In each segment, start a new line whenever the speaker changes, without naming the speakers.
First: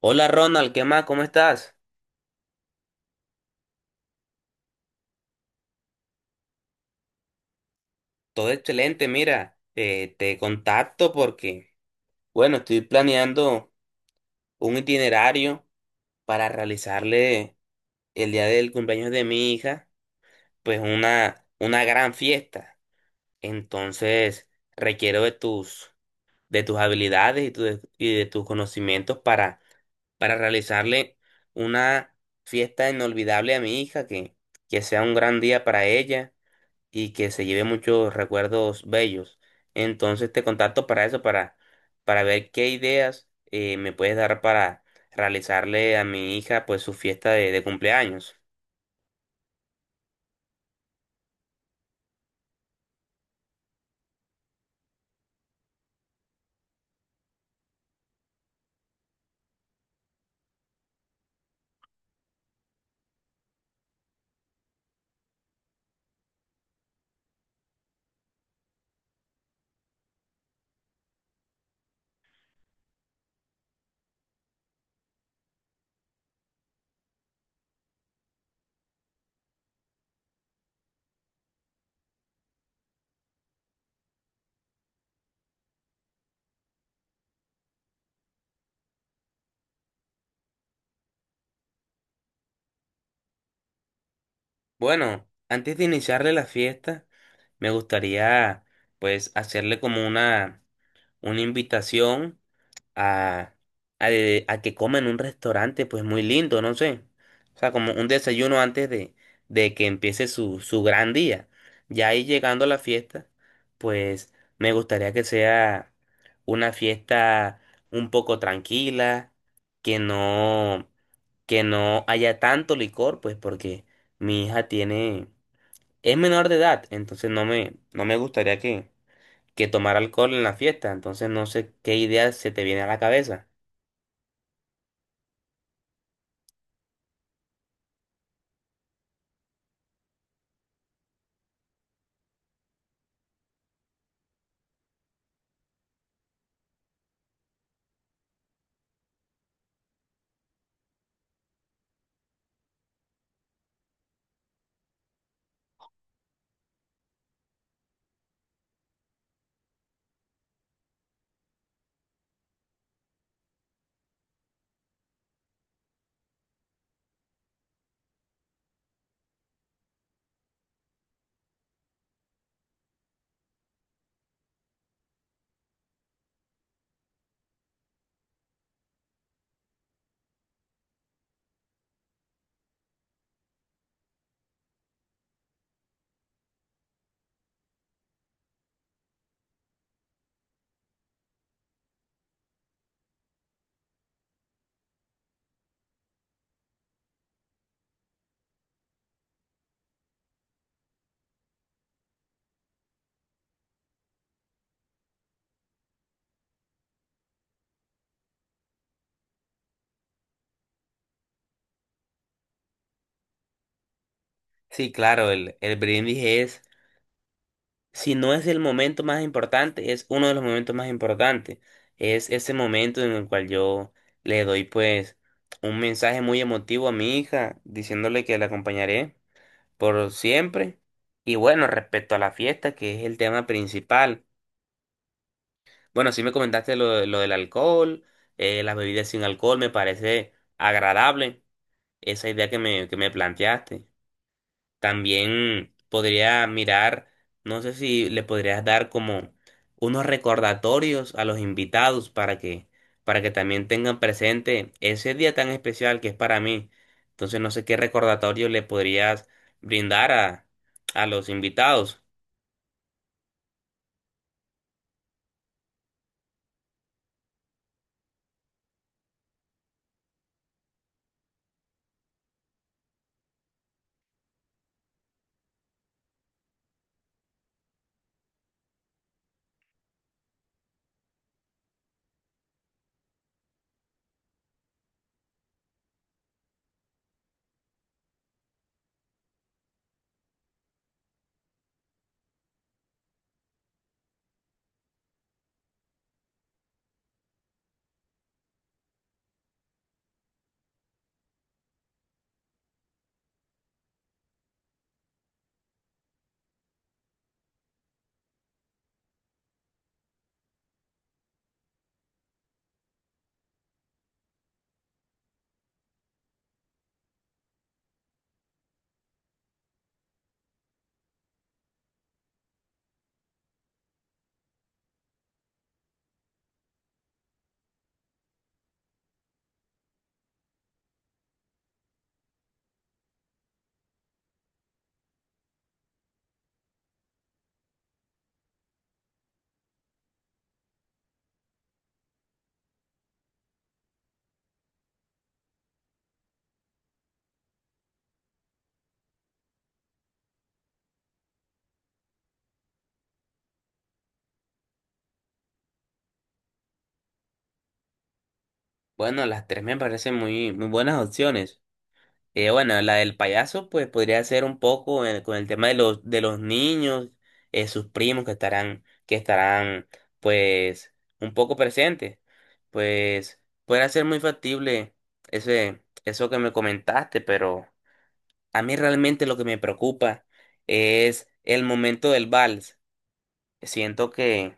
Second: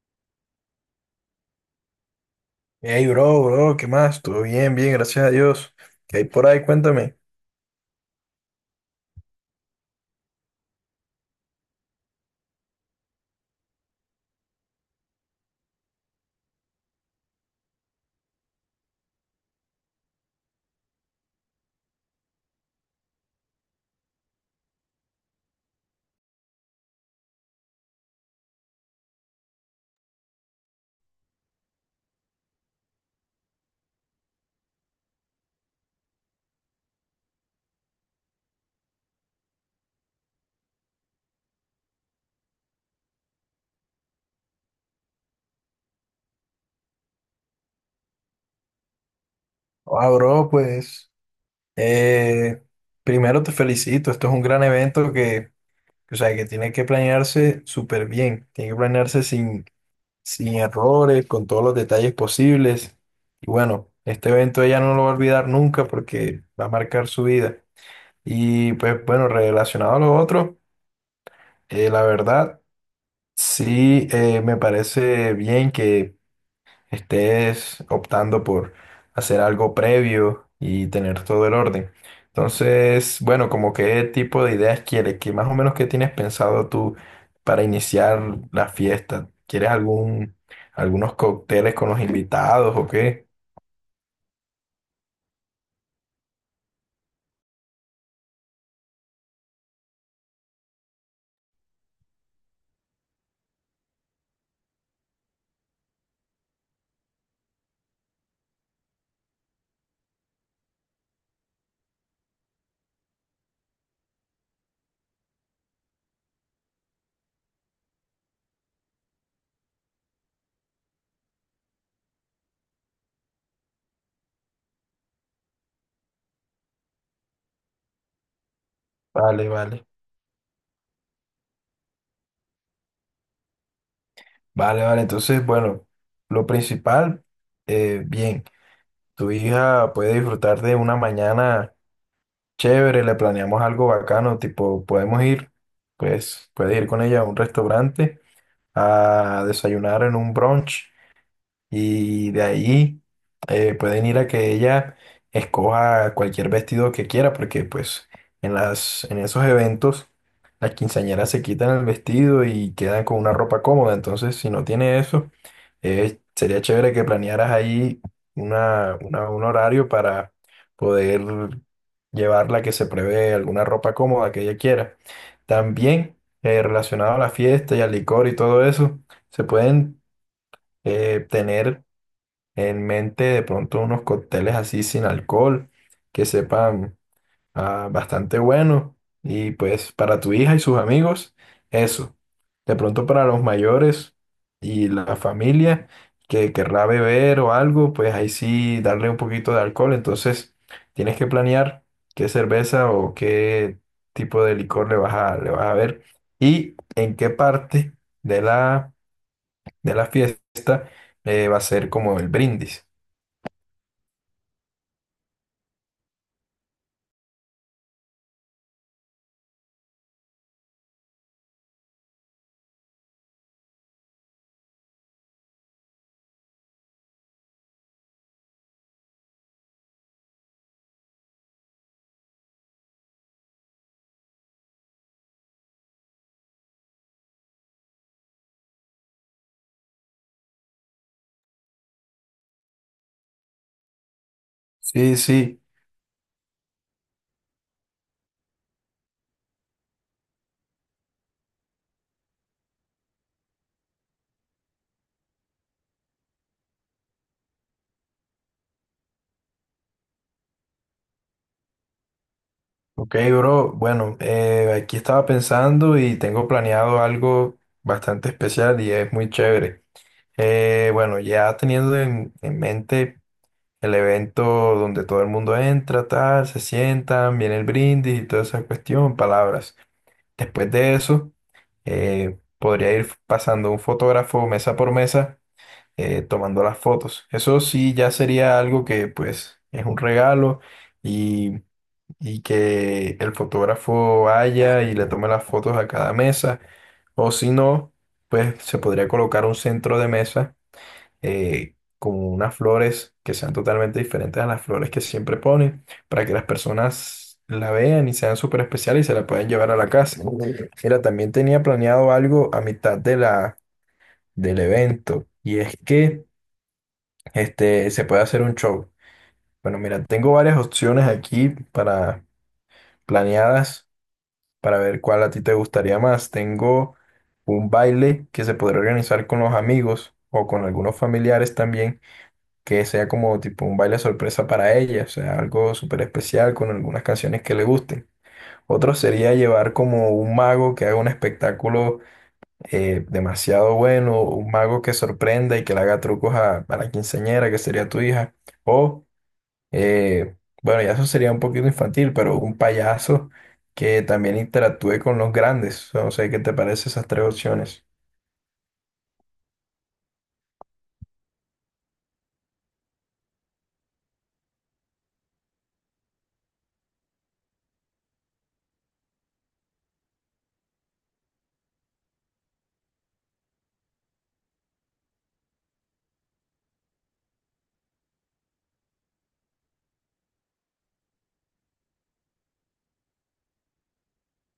Hola Ronald, ¿qué más? ¿Cómo estás?
Hey, bro, ¿qué más? Todo bien, gracias a Dios. ¿Qué hay por ahí? Cuéntame.
Todo excelente, mira, te contacto porque, bueno, estoy planeando un itinerario para realizarle el día del cumpleaños de mi hija, pues una gran fiesta. Entonces, requiero de tus habilidades y, y de tus conocimientos para realizarle una fiesta inolvidable a mi hija, que sea un gran día para ella y que se lleve muchos recuerdos bellos. Entonces te contacto para eso, para ver qué ideas me puedes dar para realizarle a mi hija pues su fiesta de cumpleaños.
Ah, bro, pues, eh, primero te felicito. Esto es un gran evento que, o sea, que tiene que planearse súper bien. Tiene que planearse sin errores, con todos los detalles posibles. Y bueno, este evento ella no lo va a olvidar nunca porque va a marcar su vida. Y pues, bueno, relacionado a lo otro, la verdad, sí, me parece bien que estés optando por hacer algo previo y tener todo el orden. Entonces, bueno, como qué tipo de ideas quieres, que más o menos qué tienes pensado tú para iniciar la fiesta. ¿Quieres algunos cócteles con los invitados o qué?
Bueno, antes de iniciarle la fiesta, me gustaría pues hacerle como una invitación a, a que coma en un restaurante, pues muy lindo, no sé. O sea, como un desayuno antes de que empiece su gran día. Ya ahí llegando a la fiesta, pues me gustaría que sea una fiesta un poco tranquila, que no, que no haya tanto licor, pues porque mi hija tiene, es menor de edad, entonces no me gustaría
Vale,
que
vale.
tomara alcohol en la fiesta, entonces no sé qué idea se te viene a la cabeza.
Vale, vale. Entonces, bueno, lo principal, bien, tu hija puede disfrutar de una mañana. Chévere, le planeamos algo bacano, tipo, podemos ir, pues, puedes ir con ella a un restaurante a desayunar en un brunch y de ahí pueden ir a que ella escoja cualquier vestido que quiera, porque pues en en esos eventos las quinceañeras se quitan el vestido y quedan con una ropa cómoda. Entonces, si no tiene eso, sería chévere que planearas ahí un horario para poder llevarla que se prevé alguna ropa cómoda que ella quiera. También relacionado a la fiesta y al licor y todo eso, se pueden tener en mente de pronto unos cócteles así sin alcohol que sepan bastante bueno y pues para tu hija y sus amigos eso. De pronto para los mayores y la familia que querrá beber o algo, pues ahí sí darle un poquito de alcohol. Entonces tienes que planear qué cerveza o qué tipo de licor le vas a ver y en qué parte de la, de la fiesta va a ser como el brindis.
Sí, claro, el brindis es, si no es el momento más importante, es uno de los momentos más importantes. Es ese momento en el cual yo le doy pues un mensaje muy emotivo a mi hija, diciéndole que la acompañaré por siempre. Y bueno, respecto a la fiesta, que es el tema principal. Bueno, sí me comentaste lo del alcohol, las bebidas sin alcohol, me parece agradable esa idea que me planteaste.
Sí, sí.
También podría mirar, no sé si le podrías dar como unos recordatorios a los invitados para que también tengan presente ese día tan especial que es para mí. Entonces no sé qué recordatorio le podrías brindar a los invitados.
Ok, bro. Bueno, aquí estaba pensando y tengo planeado algo bastante especial y es muy chévere. Bueno, ya teniendo en mente el evento donde todo el mundo entra, tal, se sientan, viene el brindis y toda esa cuestión, palabras. Después de eso, podría ir pasando un fotógrafo mesa por mesa, tomando las fotos. Eso sí, ya sería algo que pues es un regalo. Y que el fotógrafo vaya y le tome las fotos a cada mesa. O si no, pues se podría colocar un centro de mesa con unas flores que sean totalmente diferentes a las flores que siempre ponen para que las personas la vean y sean súper especiales y se la puedan llevar a la casa. Mira, también tenía planeado algo a mitad de del evento y es que este, se puede hacer un show. Bueno, mira, tengo varias opciones aquí para planeadas. Para ver cuál a ti te gustaría más. Tengo un baile que se podría organizar con los amigos o con algunos familiares también, que sea como tipo un baile sorpresa para ella, o sea, algo súper especial con algunas canciones que le gusten. Otro sería llevar como un mago que haga un espectáculo demasiado bueno, un mago que sorprenda y que le haga trucos a la quinceañera, que sería tu hija. O eh, bueno, ya eso sería un poquito infantil, pero un payaso que también interactúe con los grandes. No sé qué te parece esas tres opciones.
Bueno, las tres me parecen muy buenas opciones. Bueno, la del payaso, pues podría ser un poco con el tema de de los niños, sus primos que estarán, pues, un poco presentes. Pues, podría ser muy factible eso que me comentaste, pero a mí realmente lo que me preocupa es el momento del vals. Siento que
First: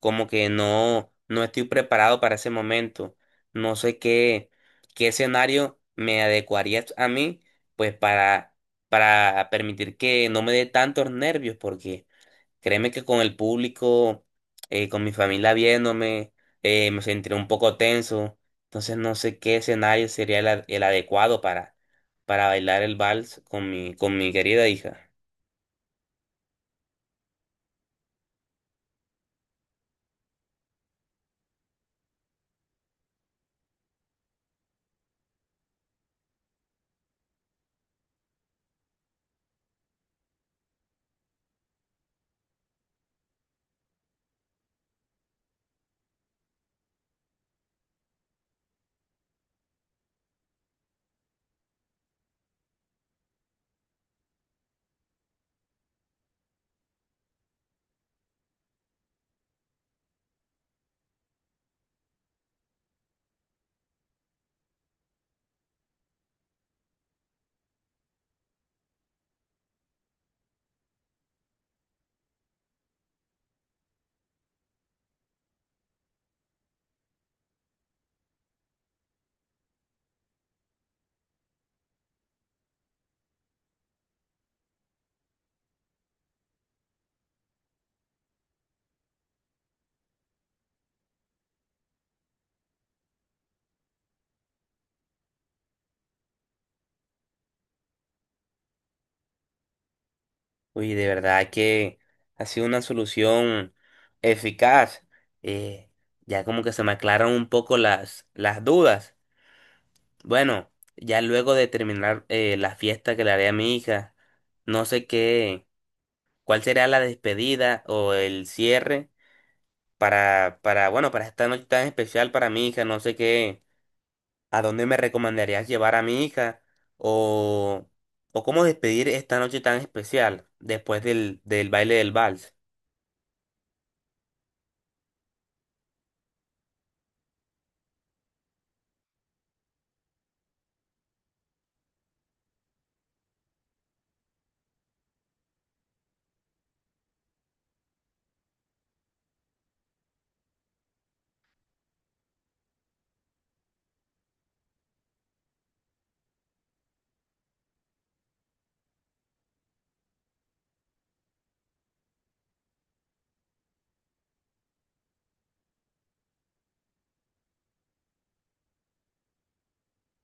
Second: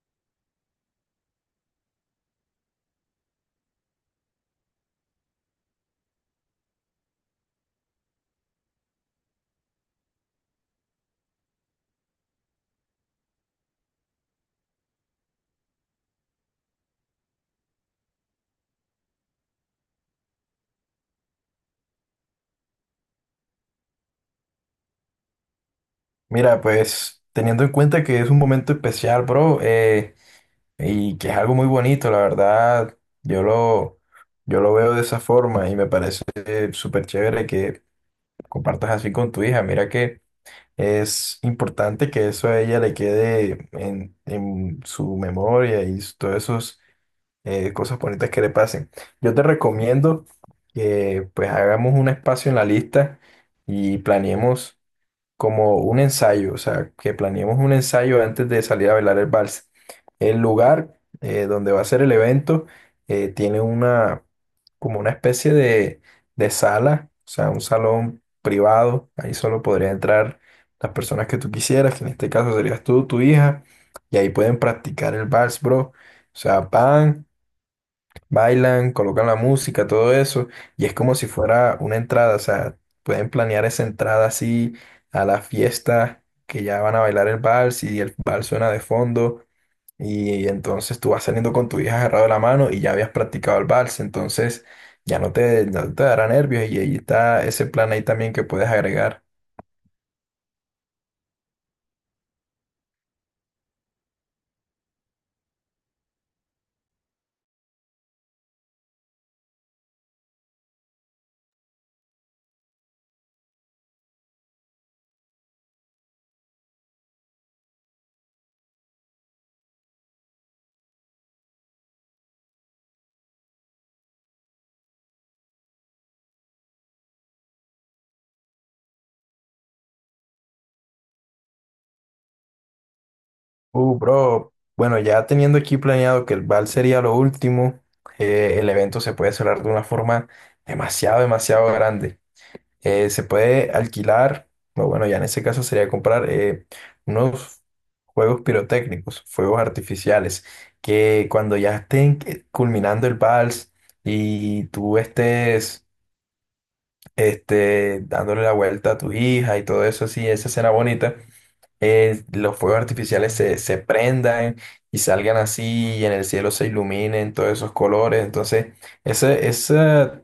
como que no, no estoy preparado para ese momento. No sé qué escenario me adecuaría a mí, pues para permitir que no me dé tantos nervios, porque créeme que con el público, con mi familia viéndome, me sentiré un poco tenso. Entonces no sé qué escenario sería el adecuado para bailar el vals con con mi querida hija.
Mira, pues teniendo en cuenta que es un momento especial, bro, y que es algo muy bonito, la verdad, yo lo, yo lo veo de esa forma y me parece súper chévere que compartas así con tu hija. Mira que es importante que eso a ella le quede en su memoria y s- todos esos cosas bonitas que le pasen. Yo te recomiendo que pues hagamos un espacio en la lista y planeemos como un ensayo, o sea, que planeemos un ensayo antes de salir a bailar el vals. El lugar donde va a ser el evento tiene una como una especie de sala, o sea, un salón privado. Ahí solo podrían entrar las personas que tú quisieras, que en este caso serías tú, tu hija, y ahí pueden practicar el vals, bro. O sea, van bailan, colocan la música, todo eso, y es como si fuera una entrada, o sea, pueden planear esa entrada así a la fiesta que ya van a bailar el vals y el vals suena de fondo, y, entonces tú vas saliendo con tu hija agarrado de la mano y ya habías practicado el vals, entonces ya no no te dará nervios y ahí está ese plan ahí también que puedes agregar.
Uy, de verdad que ha sido una solución eficaz. Eh, ya como que se me aclaran un poco las dudas. Bueno, ya luego de terminar la fiesta que le haré a mi hija, no sé qué, cuál será la despedida o el cierre bueno, para esta noche tan especial para mi hija, no sé qué, a dónde me recomendarías llevar a mi hija o, o cómo despedir esta noche tan especial después del baile del vals.
Bro, bueno, ya teniendo aquí planeado que el vals sería lo último, el evento se puede cerrar de una forma demasiado grande. Eh, se puede alquilar, o bueno, ya en ese caso sería comprar unos juegos pirotécnicos, fuegos artificiales, que cuando ya estén que- culminando el vals y tú estés este, dándole la vuelta a tu hija y todo eso así, esa escena bonita, los fuegos artificiales se prendan y salgan así y en el cielo se iluminen todos esos colores. Entonces, ese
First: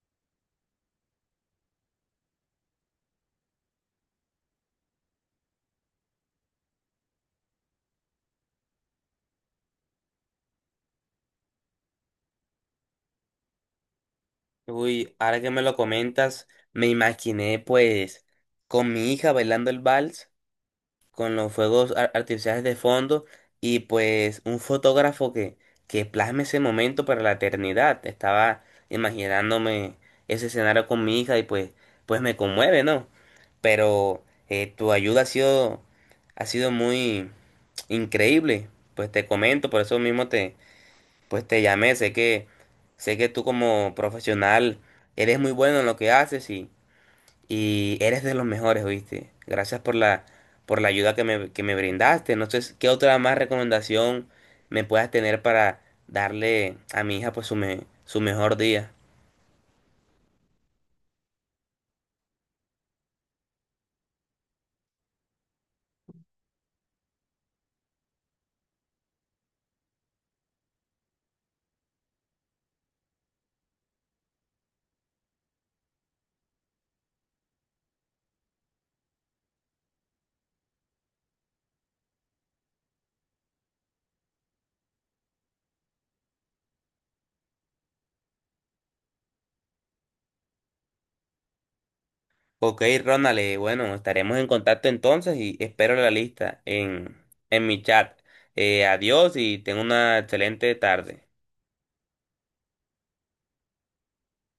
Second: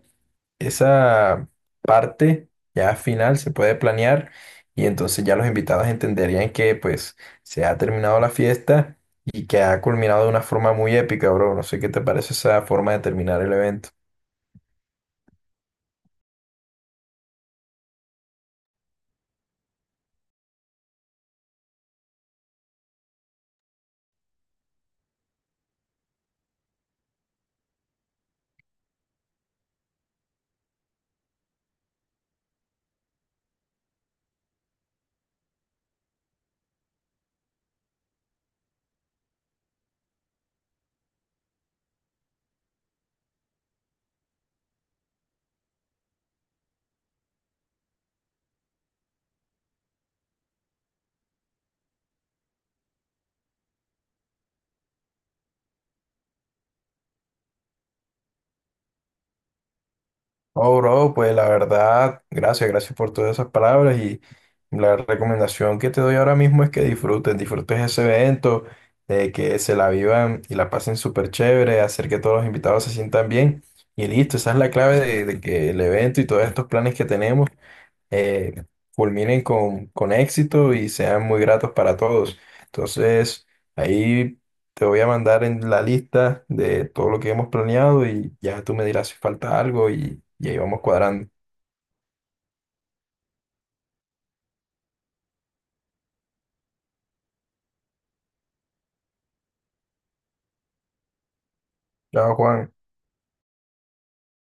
esa parte ya final se puede planear y entonces ya los invitados entenderían que pues se ha terminado la fiesta y que ha culminado de una forma muy épica, bro. No sé qué te parece esa forma de terminar el evento.
Uy, ahora que me lo comentas, me imaginé pues con mi hija bailando el vals, con los fuegos artificiales de fondo y pues un fotógrafo que plasme ese momento para la eternidad. Estaba imaginándome ese escenario con mi hija y pues, pues me conmueve, ¿no? Pero tu ayuda ha sido muy increíble, pues te comento, por eso mismo pues te llamé, sé que tú como profesional eres muy bueno en lo que haces y eres de los mejores, ¿viste? Gracias por por la ayuda que me brindaste. No sé qué otra más recomendación me puedas tener para darle a mi hija pues su mejor día.
Oh, bro, pues la verdad, gracias por todas esas palabras. La recomendación que te doy ahora mismo es que disfrutes ese evento, que se la vivan y la pasen súper chévere, hacer que todos los invitados se sientan bien y listo, esa es la clave de que el evento y todos estos planes que tenemos eh, culminen con éxito y sean muy gratos para todos. Entonces, ahí te voy a mandar en la lista de todo lo que hemos planeado y ya tú me dirás si falta algo y ahí vamos cuadrando.
Ok, Ronald, bueno, estaremos en contacto entonces y espero la lista en mi chat. Adiós y ten una excelente tarde.
Chao, Juan.